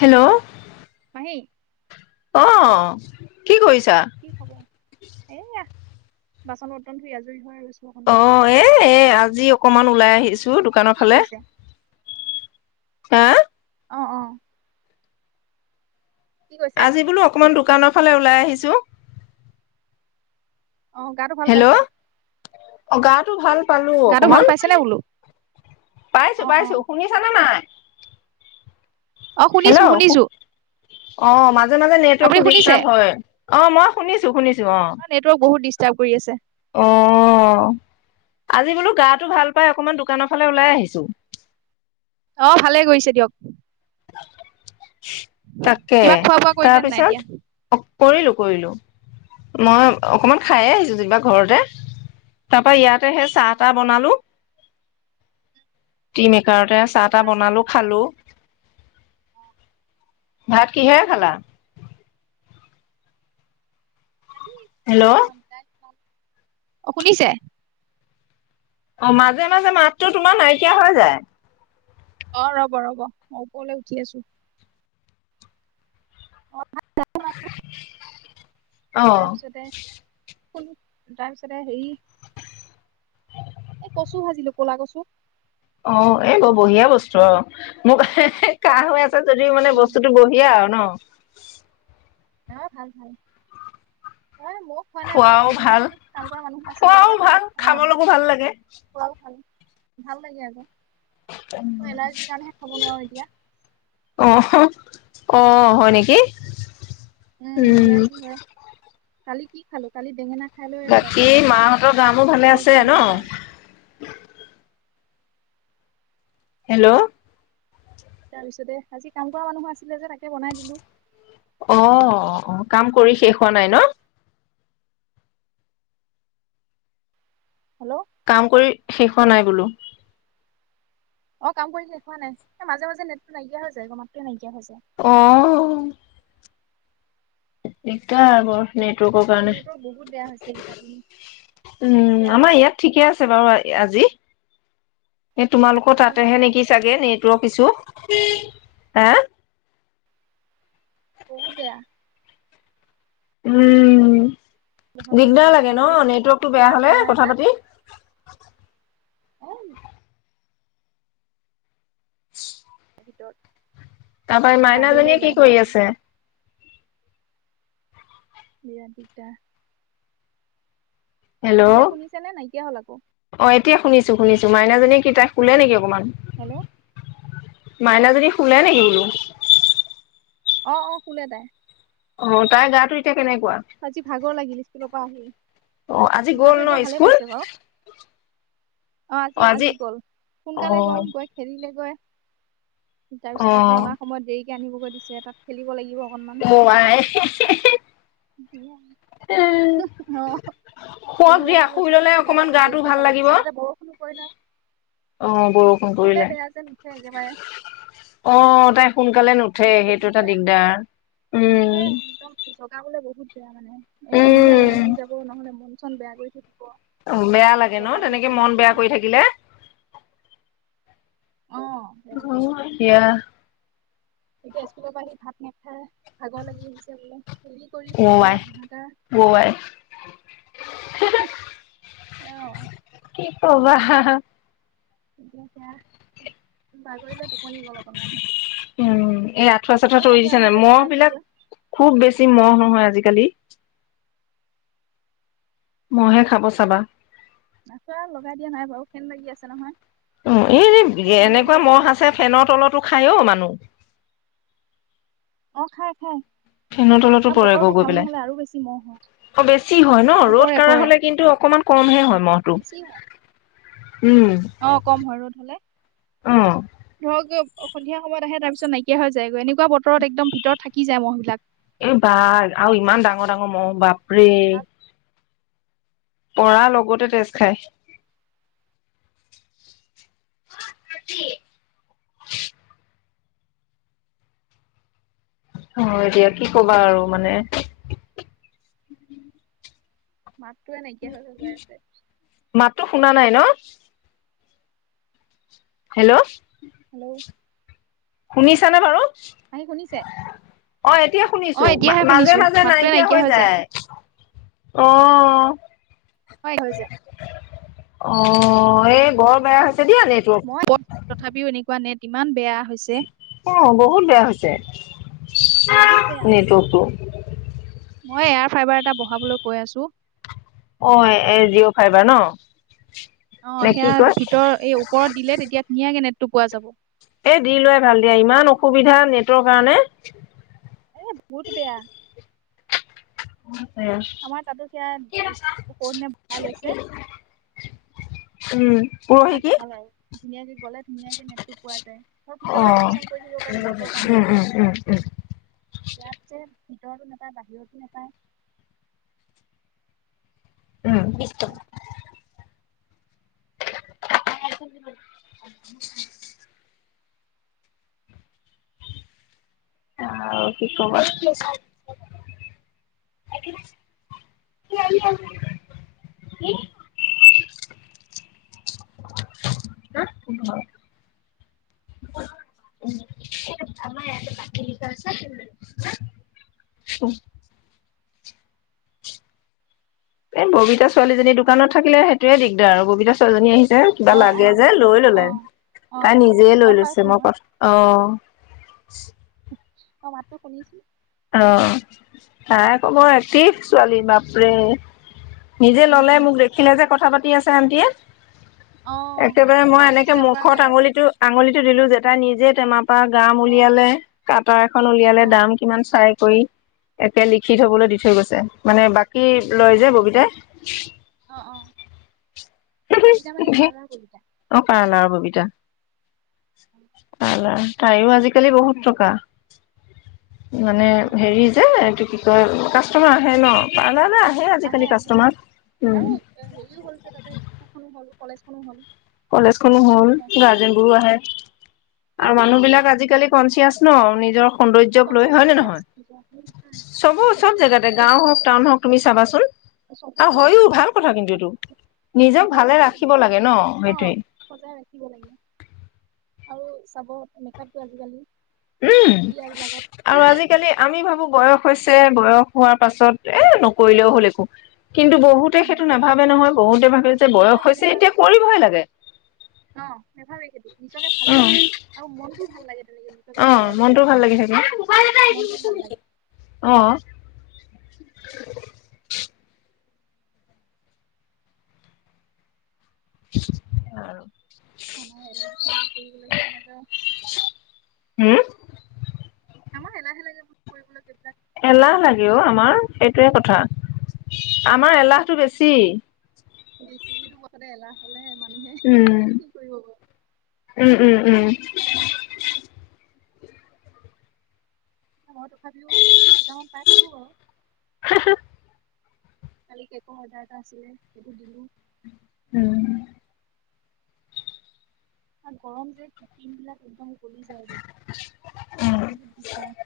Hello, আহে, অ', কি কৰিছ? কি খবৰ এইয়া, বাচন - বৰ্তন ধুই আজুৰি হয়, অ', - এ ', এ', আজি অকমান, ওলায় আহিছো। তোৰ দোকানৰ কি ফালে, কৰিছে? হা', অ-অ আজি বোলো অকমান দুক, দোকানৰ ফালে ওলাই আহিছোঁ। অ ', গাটো ভাল পাইছে? অ', গাটো ভাল, পালো গাটো ভাল অকমান পাইছে নে বোলো? পাইছো অ অ। -পাইছো শুনিছা নে নাই? অ ', হেল্ল' শুনিছো-শুনিছো অ', মান মাজে-মাজে নেটৱৰ্কটো ডিষ্টাৰ্ব হয়', অ', মই শুনিছো', শুনিছো। অ', নেটৱৰ্ক বহুত দিষ্ট, কৰি আছে, অ ', আজি বোলো গাটো ভাল পাই অকমান দোকানৰ ফালে ওলাই আহিছো। অ ', ভালে কৰিছে দিয়ক। তাকে কিবা খোৱা বোৱা কৰিলে নে নাই এতিয়া? তাৰপিছত অ ', কৰিলো- কৰিলো মই অ অকমান খায়েই আহিছো। যিবা ঘৰতে তাৰ পৰাা ইয়াতে সেই চাহ তাহ বনালো টি মেকাৰতে আছে। চাহ তাহ বনাই বনালো খালে আৰু খালো। অ ভাত কিহেৰে খালা? আ হেল্ল' নম [inaudible] অ' শুনিছে? অ' মাজে -মাজে মাতটো তোমাৰ নাইকিয়া হৈ যায়। অ' ৰ'ব ৰ'ব মই ওপৰলে উঠি আছো। অ অ ' তাৰপিছতে তাৰপিছতে হেৰি এ কচু ভাজিলো কলা কচু। অ' এই ব বঢ়িয়া বস্তু আৰু মোক কাহ হৈ আছে। যদি মানে উম বস্তুটো বঢ়িয়া আৰু ন? অ' ভাল, ভাল। হয় ময়ো খোৱা নাই বাৰু। খোৱাও ভাজি ভাল দিছিলোঁ, কাম কৰা মানুহ আছিলে খোৱাও যে। ভাল অ' খাবলৈকো ভাল লাগে খোৱা ভাল। ভাল লাগে আকৌ। মই এলাৰ্জিৰ কাৰণেহে খাব নোৱাৰো এতিয়া অ'। অ' হয় নেকি? উম। এলাৰ্জি হয় কালি কি খালো, কালি বেঙেনা। খাই লৈ বাকী ৰাতিপুৱা মাহঁতৰ গা-মূৰ ভালে আছে একদম ন? এলাহ গা হেল্ল'। তাৰপিছতে, আজি কাম কৰা মানুহ আছিলে যে তাকে বনাই দিলো। অ', অ' কাম কৰি শেষ হোৱা নাই ন? হেল্ল'। কাম কৰি শেষ হোৱা নাই বোলো। অ' কাম কৰি শেষ হোৱা নাই। মাজে- মাজে নেটটো নাইকিয়া হৈ যায়, মাতটোৱেই নাই [unintelligible] অ'। একটা আগৰ। নেটৱৰ্কৰ কাৰণে। নেটৰ বহুত বেয়া হৈছে এইকেইটা দিন বহুত উম, বেয়া আমাৰ হৈছে ইয়াত ঠিকে আছে বাৰু আজি। এই তোমালোকৰ ৰাতিও ভাল তাতেহে নহয় নেকি চাগে, নেটৱৰ্ক ইছু। হা বহুত বেয়া। উম। বহাবলৈ দি দিগদাৰ আছো লাগে ন? এইটো নেটৱৰ্কতটো বেয়া এয়াৰ হ'লে ফাইবাৰ কথা এটা পাতি। [inaudible] এ [unintelligible] [unintelligible] তাৰপা এই বাহিৰলৈ মাইনাজনীয়ে ওলাই কি আহিব কৰি লাগে আছে? বিৰাট দিগদাৰ। হেল্ল' এতিয়া শুনিছে নে নাইকিয়া হ'ল আকৌ? অ' এতিয়া শুনিছো শুনিছো, মাইনাজনী কি তাই শুলে নেকি অকণমান? হেল্ল' মাইনাজনী শুলে নেকি বোলো? অ' অ' শুলে তাই। অ' তাইৰ গাটো এতিয়া কেনেকুৱা? আজি ভাগৰ লাগিল স্কুলৰ পৰা আহি। অ' আজি গ'ল গাটো এতিয়া ন ভালে স্কুল? পাইছে বাৰু। অ' আজি-আজি গ'ল, সোনকালে অ' গ'ল, গৈ খেলিলে গৈ। অ' অ' তাৰপিছত আকৌ অনাৰ সময়ত দেৰি আনিব গৈ দিছে, তাত খেলিব লাগিব। অকনমান মোৰ মাই হিহি। অঁ শুৱক খেলিব দিয়া লাগিব শুই যে ললে অকমান সেইকাৰণে গাটো দেৰিকে যাব দিছে তাতে বৰষুণো পৰি নাই। অঁ বৰষুণ কৰিলে অঁ তাই একেবাৰে শুনকালে? সোনকালে নুঠে শুলে বহুত সেইটো এটা বেয়া দিগদাৰ উম। তেতিয়া মানে এ সন্ধিয়া উম। লাগি যাব নহ'লে মন চন বেয়া কৰি থাকিব। বেয়া লাগে ন জগাই দিলে তেনেকে মন কান্দিব বেয়া কৰি থাকিলে? অ বেয়া লাগে এয়া। এতিয়া স্কুলৰ পৰা আহি ভাত নাখায় ভাগৰ লাগি আহিছে বোলে? হেৰি কৰি অঁ আই ভাগৰত হাহাকাৰ অঁ আই। এ অঁ ৱাহ অঁ ৱাহ। এতিয়া। বাগৰিলে টোপনি গ'ল অকনমান উম এই আঁঠুৱা চাঠুৱা এতিয়া তৰি সন্ধিয়া দিছো নে নহওঁতে মহ জগাই বিলাক দিওঁগৈ খুব বেছি মহ নহয় আজি কালি। কালি। মহে খাব চাবা। নাচা লগাই দিয়া নাই বাৰু ফেন বাগি আছে নহয়। এ ফেন লাগি এনেকুৱা ম'হ যে আছে ফেনৰ তলতো খায়েই অঁ মানুহ। অঁ খাই খাই। ফেনৰ তলতো আৰু বতৰটো পৰেগৈ গৈ ভাল পেলাই নহ'লে আৰু বেছি মহ হয় অঁ বেছি হয় ন অ ৰ'দ পৰে কাঢ়া পৰে হলে কিন্তু অকমান কমহে হয় মহটো। উম, অঁ কম হয় ৰ'দ হলে অ'। ধৰক। অঁ সন্ধিয়ায়ত আহে তাৰ পিছত নাইকিয়া হৈ যায় গৈ এনেকুৱা বতৰত একদম ভিতৰত থাকি যায় মহ বিলাক। এ বাই আৰু ইমান ডাঙৰ ডাঙৰ মহ বাপৰে। পৰা লগতে তেজ খাই। অ এতিয়া কি কবা আৰু মানে। মাতটো নাইকিয়া হৈ হৈ গৈ আছে। মাততো শুনা [unintelligible] হেল্ল' হেল্ল' শুনিছানে বাৰু। আহি শুনিছে অ এতিয়া অ শুনিছো এতিয়াহে মাজে শুনিছো মাজে মাতটোৱে নাইকিয়া হৈ যায়। অ হয় হৈ যায়। অ এই বৰ বেয়া হৈছে? দিয়া নেটৱৰ্ক মই তথাপিও এনেকুৱা নেট। ইমান বেয়া হৈছে? অ বহুত বেয়া হৈছে? বহুত বেয়া নেটৱৰ্কটো মই এয়াৰ ফাইবাৰ এটা বহাবলৈ কৈ আছোঁ। অ এ জিঅ' ফাইভাৰ ন অ নে কি সেয়া কয় ভিতৰত এই ওপৰত দিলে তেতিয়া ধুনীয়াকে নেট টো পোৱা যাব। এ দি লোৱাই ভাল দিয়া ইমান অসুবিধা নেটৰ কাৰণে এ বহুত বেয়া উম আমাৰ তাতো সেয়া সৌদিনা বহাই লৈছে [unintelligible] উম পৰহি তাত কি ভাল আৰু ধুনীয়াকে গলে ধুনীয়াকে নেটটো পোৱা যায় ত অ ভিতৰতে কাম চাম কৰি দিব পাৰি নেটৰ কাম উম বিলাক উম আৰু উম ইয়াত যে। ভিতৰতো নেপায় বাহিৰতো নেপায়। উম বিশ টকা [inaudible] আৰু কি কবা। উম আমাৰ ইয়াতে বাকি দিকাইছে কেলে উম। এ ববিতা ছোৱালীজনীৰ দোকানত থাকিলে সেইটোয়ে দিগদাৰ আৰু ববিতা ছোৱালীজনী আহি এ কিবা অ অ লাগে যে লৈ অ ললে অ তাই অ নিজে গম লৈ পাইছো লৈছে মই কথা অ [unintelligible] মই মাতটো শুনিছো। অ নাই আক মই কি ছোৱালী বাপৰে। নিজে উম ললে উম মোক দেখিলে যে কথা পাতে কি আছে আনটিয়ে অ একেবাৰে মই এনেকে ডিষ্টাৰ্ব কৰা মুখত নাই আৰু আঙুলিটো আঙুলিত দিলো যে তাই টেমাত তা গ্ৰাম অ উলিয়ালে কাটৰ এখন উলিয়ালে অ দাম কিমান। ট্ৰাই কৰি এতিয়া লিখি থবলৈ অ', দি থৈ গৈছে। মানে বাক কি লয় যে অ', ববিতাই অ', অ', ববিতা মানে এই পাৰ্লাৰ ববিতা। অ কাৰণ আৰু ব ববিতা। পাৰ্লাৰ তাইও আজিকালি বহুত টকা মানে উম। হেৰি যে এইটো কি ত কাষ্টমাৰ আহে ন পাৰ্লাৰ না। আহে আহে আৰু হেৰিও হল যে তাতে স্কুলখনো হ'ল কলেজখনো হ'ল। কলেজখনো হ'ল, ল'ৰা ছোৱালীবিলাকো গাৰ্জেন বোৰো সোমাইছে। আহে আৰু আহে মানুহ অ', বিলাক সেইটোৱে আজিকালি তেনেকুৱা কনচিয়াচ ন নিজৰ অ', সৌন্দৰ্যক লৈ পঞ্চায়ত হয় নে পঞ্চায়ত নহয় চবো চব পঞ্চায়ত জেগাতে আৰু গাওঁ হওঁক টাউন হওঁক তুমি চা চাবাচোন আৰু চবতে হয়ো ভাল আজিকালি কথা কিন্তু এইটো অ নিজক ভাল ভালে সেইটো ৰাখিব লাগে ন নিজকে অ' সেইটোৱে সজাই ৰাখিব লাগে। আৰু চাব, মেকআপটো আজিকালি উম! বিয়াবিলাকত আৰু আজিকালি আমি ভাবোঁ বয়স হৈছে বয়স হোৱাৰ পাছত এ নকৰিলেও হ'ল একো। কিন্তু, বহুতে উম, সেইটো নেভাবে নহয়, বহুতে ভাবে যে বয়স নেভাবে হৈছে নেভাবে এতিয়া কৰিবহে লাগে। অ', নেভাবে সেইটো নিজকে ভালে আৰু মনটো ভাল লাগে তেনেকে অ নিজকে অ ভালে মনটো ৰাখিলে ভাল লাগি থাকে। মনটো ভাল লাগে। অ [unintelligible] সেয়াই আৰু মানুহৰ এলাহ লাগে কৰিবলে হোম আমাৰ এলাহ লাগে সেইবোৰ কৰিবলৈ দিগদাৰ। এলাহ লাগে অ আমাৰ সেইটোৱে কথা, আমাৰ এলাহটো বেছি। বেছি কথাতে এলাহ হ'লে হে উম, উম উম উম। মই তথাপিও কেইটামান পাই থাকো বাৰু কালি কেকৰ অৰ্ডাৰ এটা আছিলে সেইটো দিলো। উম উম গৰম যে স্কিন বিলাক একদম ফুলি যায়গৈ বহুত দিগদাৰ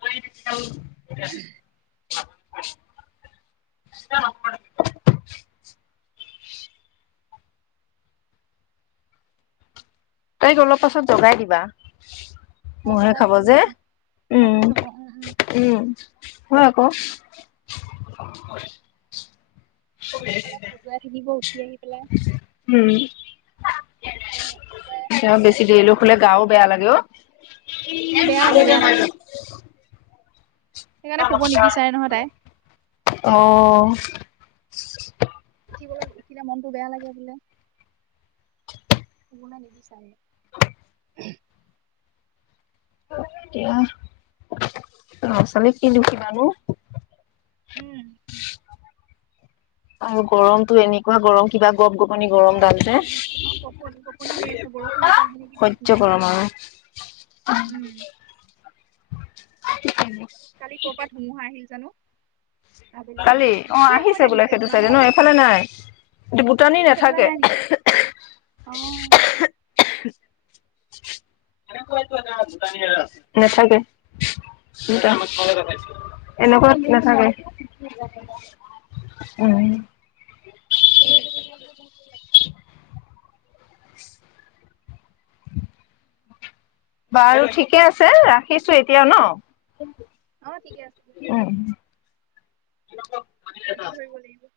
হয় [unintelligible] এ [unintelligible] [unintelligible] তাইক অলপ পাছত জগাই দিবা অ মহে লগাই খাব দিব যে, লাগিব মইহে উম খাব উম উম হ উফ বহাই থ'লে খজোৱাই থাকিব উঠি আহি পেলাই উম অ বেছি কান্দি দেৰিলৈ থাকিব শুলে গাও মনে বেয়া লাগে মনে অ অ বেয়া লাগে বেয়া লাগে সেইকাৰণে শুব নিবিচাৰে নহয় তাই আহ [inaudible] উঠিবলৈ উঠিলে মনটো বেয়া লাগে বোলে। শুবলে নিবিচাৰে এতিয়া ল'ৰা ছোৱালীক কি দোখিবানো উম আৰু গৰমটো এনেকুৱা গৰম কিবা গপ গপনি এই তা গৰম ডাল যে গৰম, গপনি গপনি মাৰি আছে বৰষুণ আকৌ আহে নেকি ঠিক সহ্য নাই। গৰম আৰু। উম [unintelligible] কালি কৰ পৰা ধুমুহা আহিল জানো? আবেলি হ কালি অ দুপৰীয়া আহিছে সময়ত বোলে সেইটো হ'বলা চাইডে ন এইফালে নাই এইটো বুটানী অ সেইফালে নাথাকে নাই নেকি অ নাথাকে দু এনেকুৱাত নাথাকে উ বাৰু ঠিকে আছে ৰাখিছো এতিয়া ন, অ ঠিকে আছে হব ন ৰাতি ধৰিব লাগিব